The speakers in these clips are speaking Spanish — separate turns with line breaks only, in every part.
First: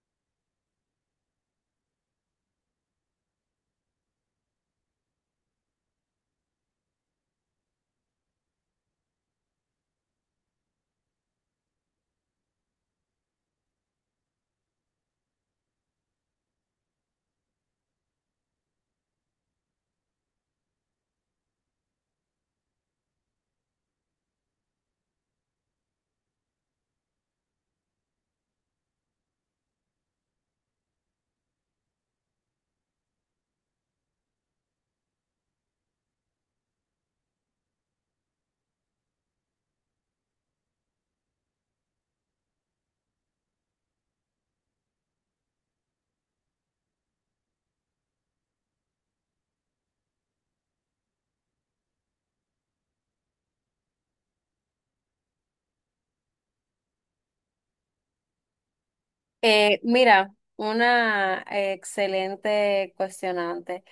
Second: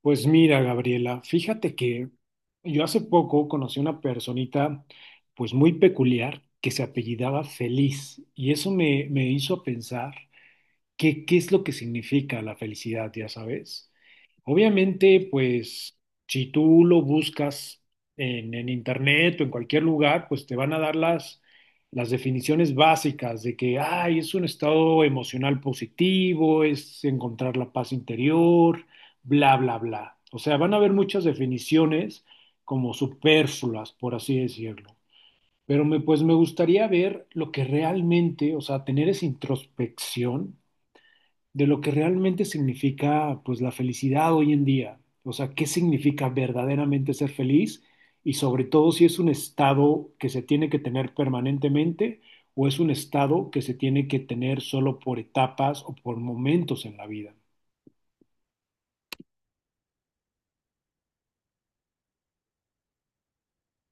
Pues mira, Gabriela, fíjate que yo hace poco conocí una personita pues muy peculiar que se apellidaba Feliz y eso me hizo pensar qué es lo que significa la felicidad, ya sabes. Obviamente, pues si tú lo buscas en internet o en cualquier lugar, pues te van a dar las definiciones básicas de que, ay, es un estado emocional positivo, es encontrar la paz interior, bla, bla, bla. O sea, van a haber muchas definiciones como superfluas, por así decirlo. Pero pues me gustaría ver lo que realmente, o sea, tener esa introspección de lo que realmente significa pues la felicidad hoy en día. O sea, qué significa verdaderamente ser feliz y sobre todo si es un estado que se tiene que tener permanentemente o es un estado que se tiene que tener solo por etapas o por momentos en la vida.
Mira, una Excelente cuestionante.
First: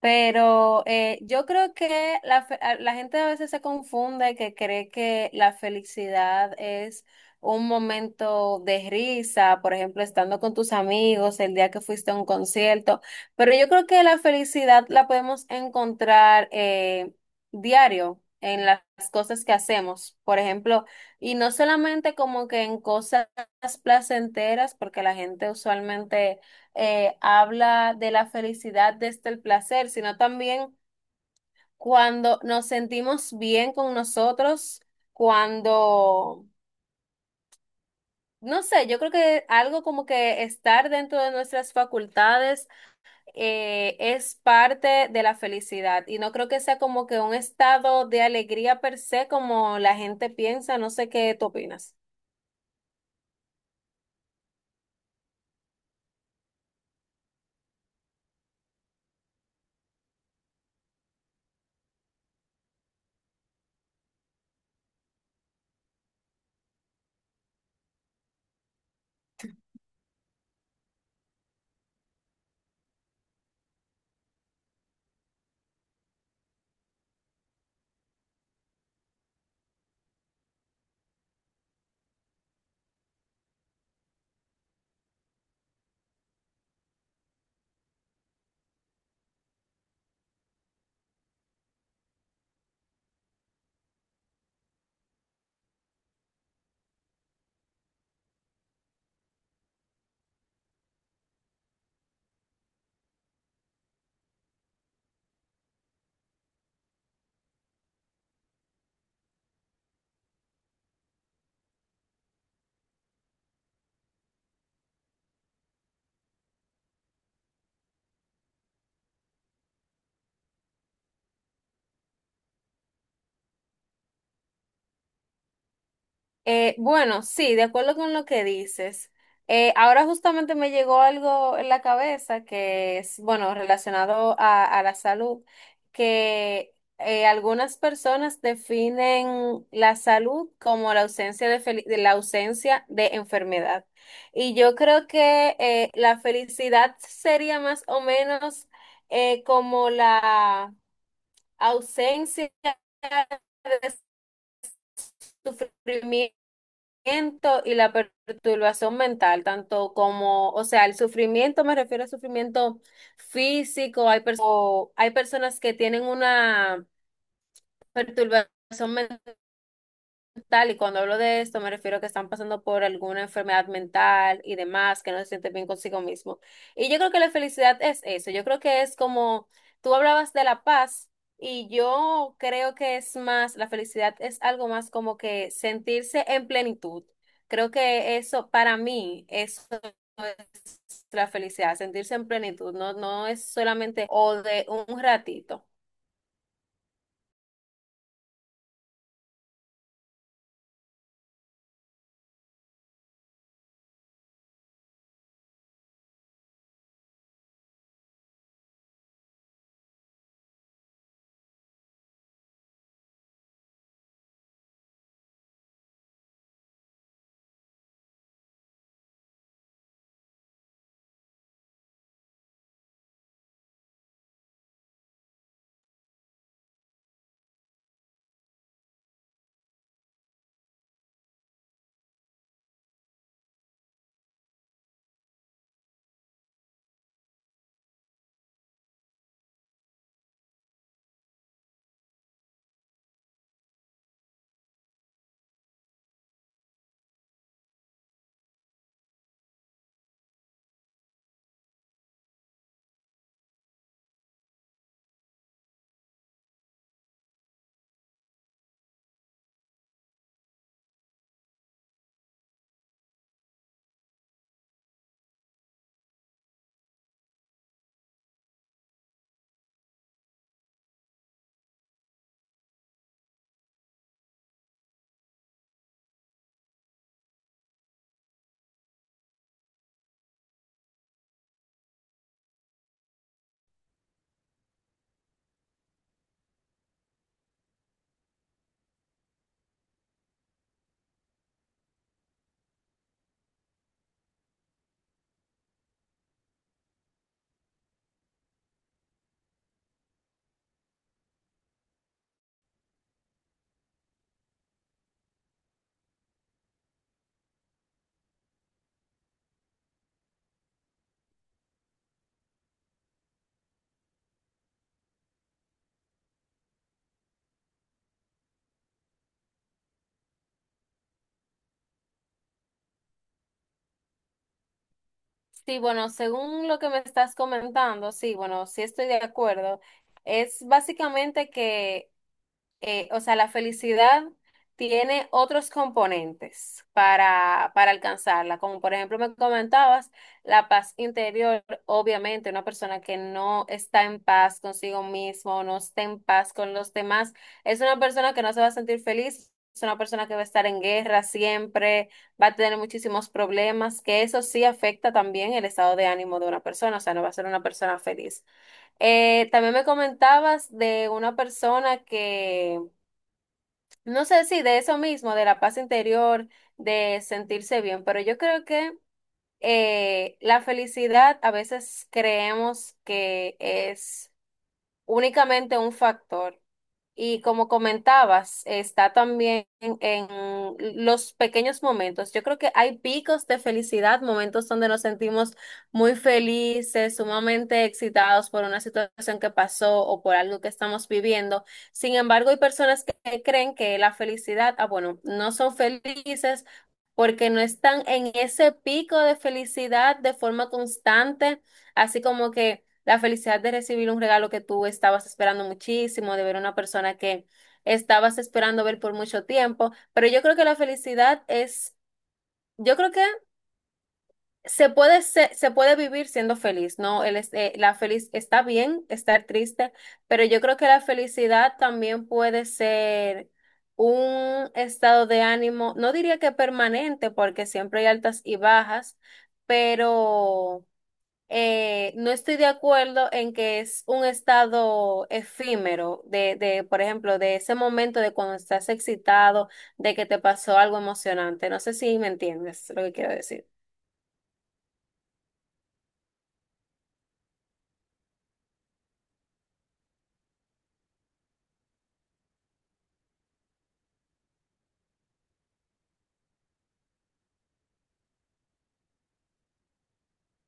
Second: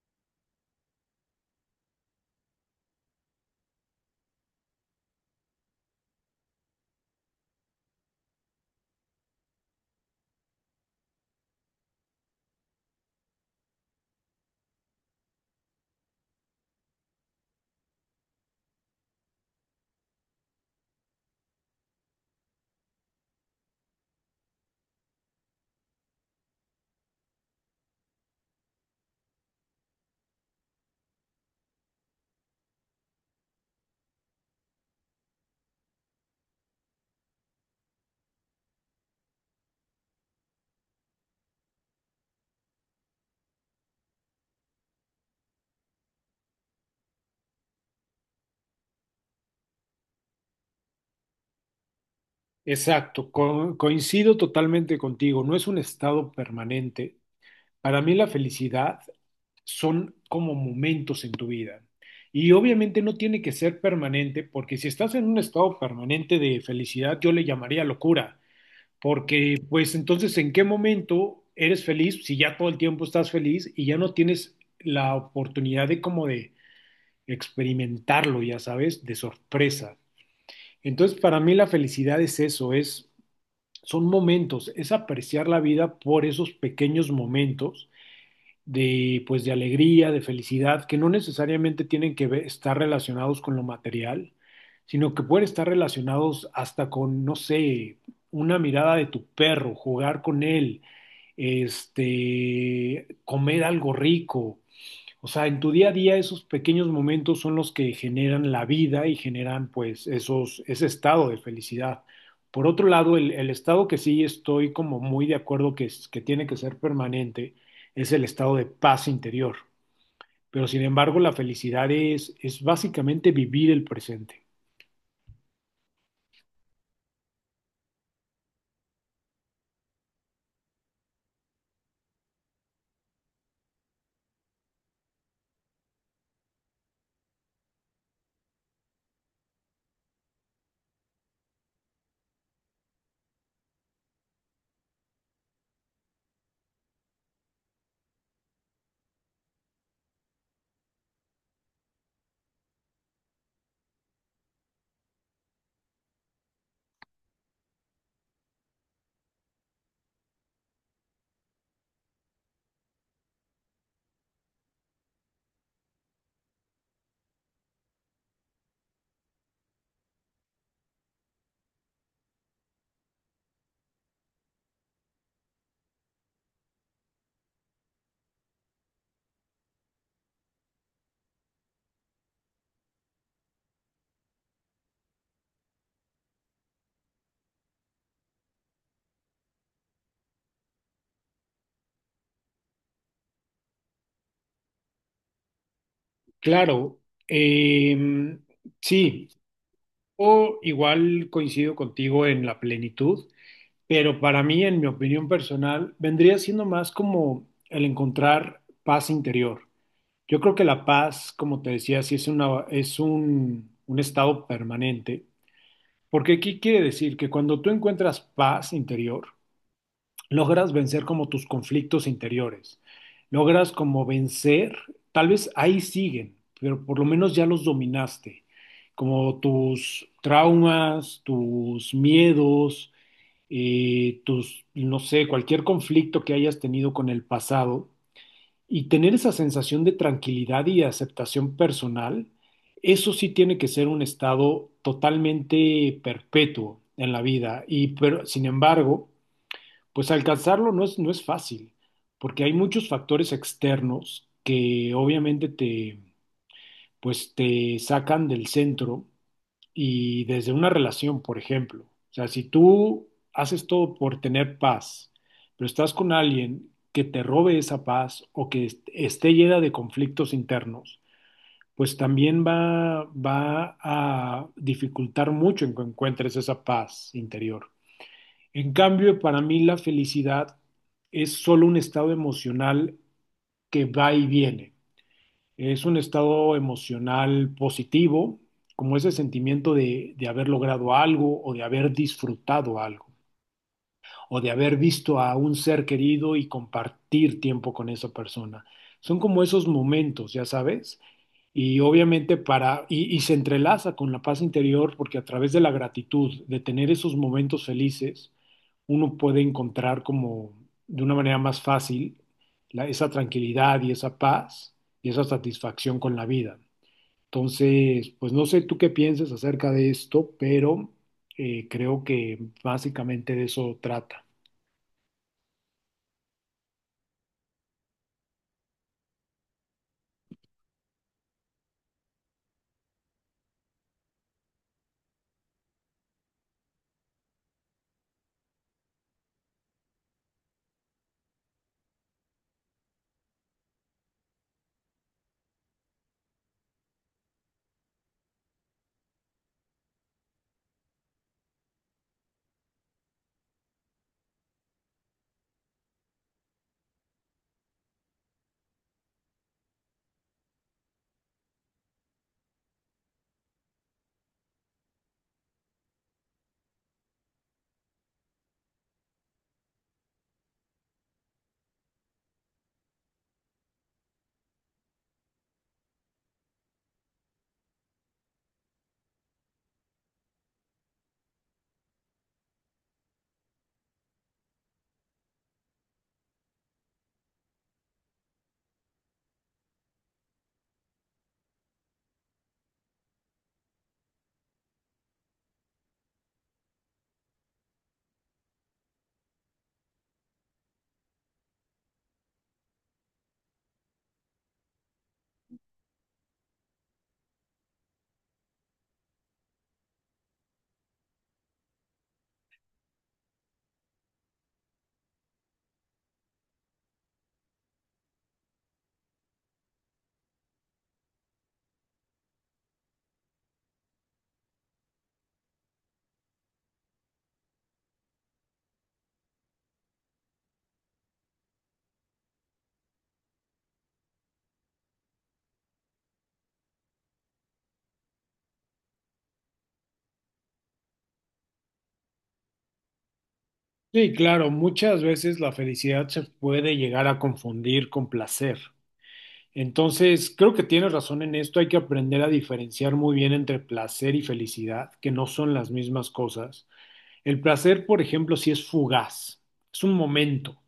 Yo creo que la gente a veces se confunde que cree que la felicidad es un momento de risa, por ejemplo, estando con tus amigos, el día que fuiste a un concierto, pero yo creo que la felicidad la podemos encontrar diario en las cosas que hacemos, por ejemplo, y no solamente como que en cosas placenteras, porque la gente usualmente habla de la felicidad desde el placer, sino también cuando nos sentimos bien con nosotros, cuando, no sé, yo creo que algo como que estar dentro de nuestras facultades es parte de la felicidad y no creo que sea como que un estado de alegría per se como la gente piensa. No sé qué tú opinas.
Exacto, coincido totalmente contigo, no es un estado permanente. Para mí la felicidad son como momentos en tu vida. Y obviamente no tiene que ser permanente, porque si estás en un estado permanente de felicidad, yo le llamaría locura, porque pues entonces ¿en qué momento eres feliz si ya todo el tiempo estás feliz y ya no tienes la oportunidad de como de experimentarlo, ya sabes, de sorpresa? Entonces para mí la felicidad es eso, es son momentos, es apreciar la vida por esos pequeños momentos de, pues, de alegría, de felicidad, que no necesariamente estar relacionados con lo material, sino que pueden estar relacionados hasta con, no sé, una mirada de tu perro, jugar con él, este, comer algo rico, o sea, en tu día a día esos pequeños momentos son los que generan la vida y generan pues ese estado de felicidad. Por otro lado, el estado que sí estoy como muy de acuerdo que, que tiene que ser permanente es el estado de paz interior. Pero sin embargo, la felicidad es básicamente vivir el presente.
Bueno, sí, de acuerdo con lo que dices. Ahora justamente me llegó algo en la cabeza que es, bueno, relacionado a la salud, que algunas personas definen la salud como la ausencia de la ausencia de enfermedad. Y yo creo que la felicidad sería más o menos como la ausencia de sufrimiento sufrimiento y la perturbación mental, tanto como, o sea, el sufrimiento, me refiero a sufrimiento físico. Hay personas que tienen una perturbación mental tal, y cuando hablo de esto, me refiero a que están pasando por alguna enfermedad mental y demás, que no se sienten bien consigo mismo. Y yo creo que la felicidad es eso. Yo creo que es como tú hablabas de la paz, y yo creo que es más, la felicidad es algo más como que sentirse en plenitud. Creo que eso, para mí, eso es la felicidad, sentirse en plenitud. No, no es solamente o de un ratito.
Claro, eh, sí, o igual coincido contigo en la plenitud. Pero para mí, en mi opinión personal, vendría siendo más como el encontrar paz interior. Yo creo que la paz, como te decía, sí es una, es un estado permanente, porque ¿qué quiere decir? Que cuando tú encuentras paz interior, logras vencer como tus conflictos interiores, logras como vencer, tal vez ahí siguen, pero por lo menos ya los dominaste, como tus traumas, tus miedos, no sé, cualquier conflicto que hayas tenido con el pasado y tener esa sensación de tranquilidad y aceptación personal, eso sí tiene que ser un estado totalmente perpetuo en la vida. Y pero, sin embargo, pues alcanzarlo no no es fácil, porque hay muchos factores externos que obviamente te, pues te sacan del centro y desde una relación, por ejemplo. O sea, si tú haces todo por tener paz, pero estás con alguien que te robe esa paz o que esté llena de conflictos internos, pues también va a dificultar mucho en que encuentres esa paz interior. En cambio, para mí la felicidad es solo un estado emocional que va y viene. Es un estado emocional positivo, como ese sentimiento de haber logrado algo o de haber disfrutado algo o de haber visto a un ser querido y compartir tiempo con esa persona. Son como esos momentos, ya sabes, y obviamente y se entrelaza con la paz interior porque a través de la gratitud, de tener esos momentos felices, uno puede encontrar como de una manera más fácil esa tranquilidad y esa paz y esa satisfacción con la vida. Entonces, pues no sé tú qué pienses acerca de esto, pero creo que básicamente de eso trata.
Sí, bueno, según lo que me estás comentando, sí, bueno, sí estoy de acuerdo. Es básicamente que o sea, la felicidad tiene otros componentes para alcanzarla, como por ejemplo me comentabas, la paz interior. Obviamente una persona que no está en paz consigo mismo, no está en paz con los demás, es una persona que no se va a sentir feliz. Es una persona que va a estar en guerra siempre, va a tener muchísimos problemas, que eso sí afecta también el estado de ánimo de una persona, o sea, no va a ser una persona feliz. También me comentabas de una persona que no sé si de eso mismo, de la paz interior, de sentirse bien, pero yo creo que la felicidad a veces creemos que es únicamente un factor y, como comentabas, está también en los pequeños momentos. Yo creo que hay picos de felicidad, momentos donde nos sentimos muy felices, sumamente excitados por una situación que pasó o por algo que estamos viviendo. Sin embargo, hay personas que creen que la felicidad, ah, bueno, no son felices porque no están en ese pico de felicidad de forma constante, así como que... la felicidad de recibir un regalo que tú estabas esperando muchísimo, de ver a una persona que estabas esperando ver por mucho tiempo. Pero yo creo que la felicidad es, yo creo que se puede vivir siendo feliz, ¿no? La feliz está bien estar triste, pero yo creo que la felicidad también puede ser un estado de ánimo, no diría que permanente, porque siempre hay altas y bajas, pero no estoy de acuerdo en que es un estado efímero por ejemplo, de ese momento de cuando estás excitado, de que te pasó algo emocionante. No sé si me entiendes lo que quiero decir.
Sí, claro, muchas veces la felicidad se puede llegar a confundir con placer. Entonces, creo que tienes razón en esto, hay que aprender a diferenciar muy bien entre placer y felicidad, que no son las mismas cosas. El placer, por ejemplo, sí es fugaz, es un momento,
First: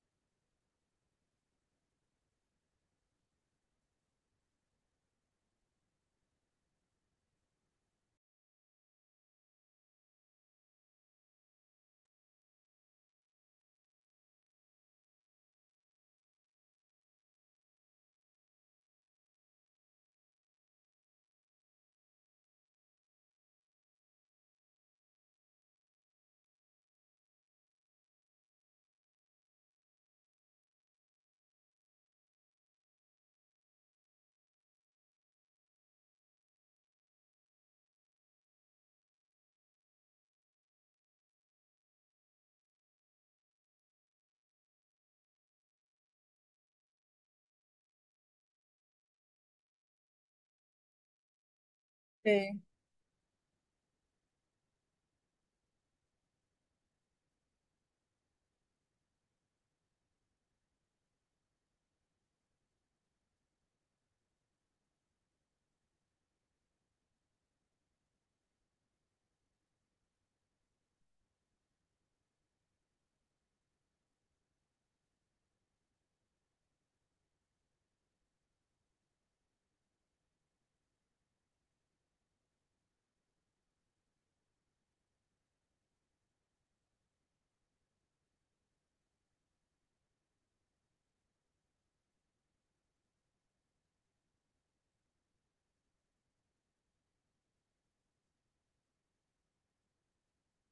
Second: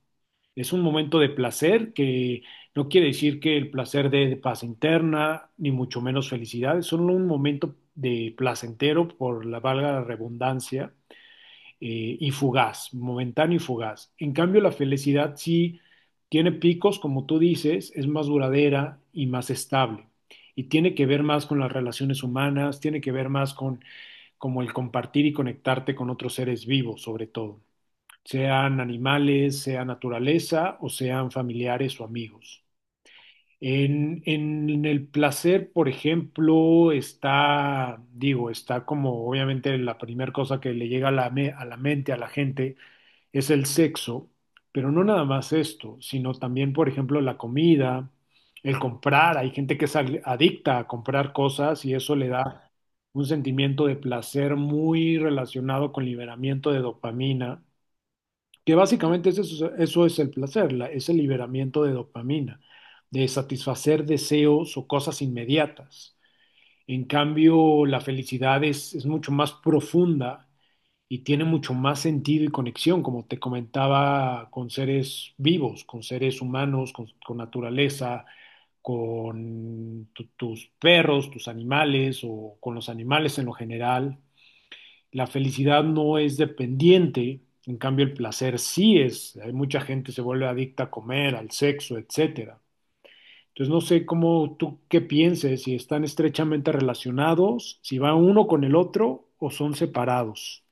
es un momento de placer que no quiere decir que el placer dé paz interna, ni mucho menos felicidad, es solo un momento de placentero, por la valga la redundancia y fugaz, momentáneo y fugaz. En cambio, la felicidad sí tiene picos, como tú dices, es más duradera y más estable. Y tiene que ver más con las relaciones humanas, tiene que ver más con como el compartir y conectarte con otros seres vivos, sobre todo, sean animales, sea naturaleza o sean familiares o amigos. En el placer, por ejemplo, está, digo, está como obviamente la primera cosa que le llega a a la mente a la gente es el sexo, pero no nada más esto, sino también, por ejemplo, la comida, el comprar. Hay gente que es adicta a comprar cosas y eso le da un sentimiento de placer muy relacionado con liberamiento de dopamina, que básicamente es eso, eso es el placer, es el liberamiento de dopamina, de satisfacer deseos o cosas inmediatas. En cambio, la felicidad es mucho más profunda y tiene mucho más sentido y conexión, como te comentaba, con seres vivos, con seres humanos, con naturaleza, con tus perros, tus animales o con los animales en lo general. La felicidad no es dependiente, en cambio el placer sí es. Hay mucha gente se vuelve adicta a comer, al sexo, etcétera. Entonces no sé cómo tú qué pienses, si están estrechamente relacionados, si va uno con el otro o son separados.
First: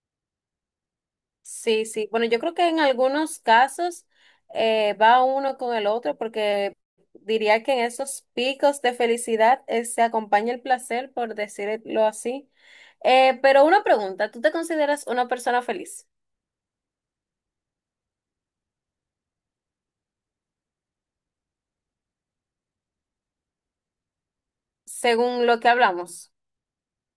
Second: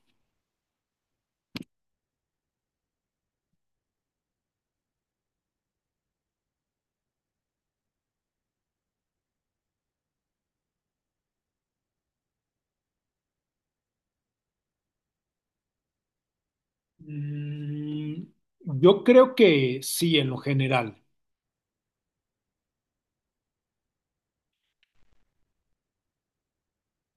Sí, sí. Bueno, yo creo que en algunos casos va uno con el otro porque diría que en esos picos de felicidad se acompaña el placer, por decirlo así. Pero una pregunta, ¿tú te consideras una persona feliz
Mm, yo creo que sí, en lo general.
según lo que hablamos?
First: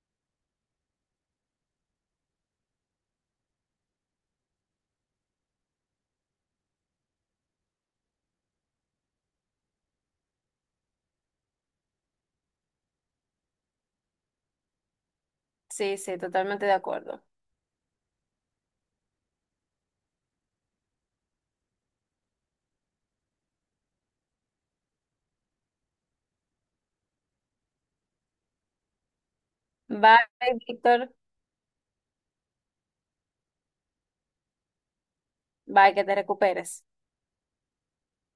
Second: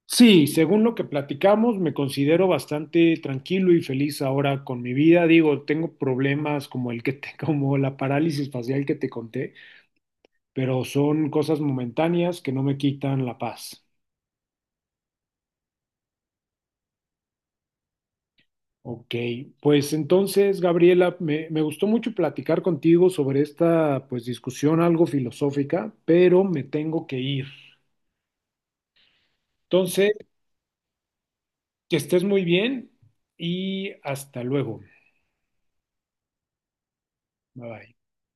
Sí, según lo que platicamos, me considero bastante tranquilo y feliz ahora con mi vida. Digo, tengo problemas como el que te- como la parálisis facial que te conté, pero son cosas momentáneas que no me quitan la paz.
Sí, sí, totalmente de acuerdo.
Ok, pues entonces, Gabriela, me gustó mucho platicar contigo sobre esta pues discusión algo filosófica, pero me tengo que ir. Entonces,
Bye, Víctor.
que estés muy bien y hasta luego.
Bye, que te recuperes.
Bye bye.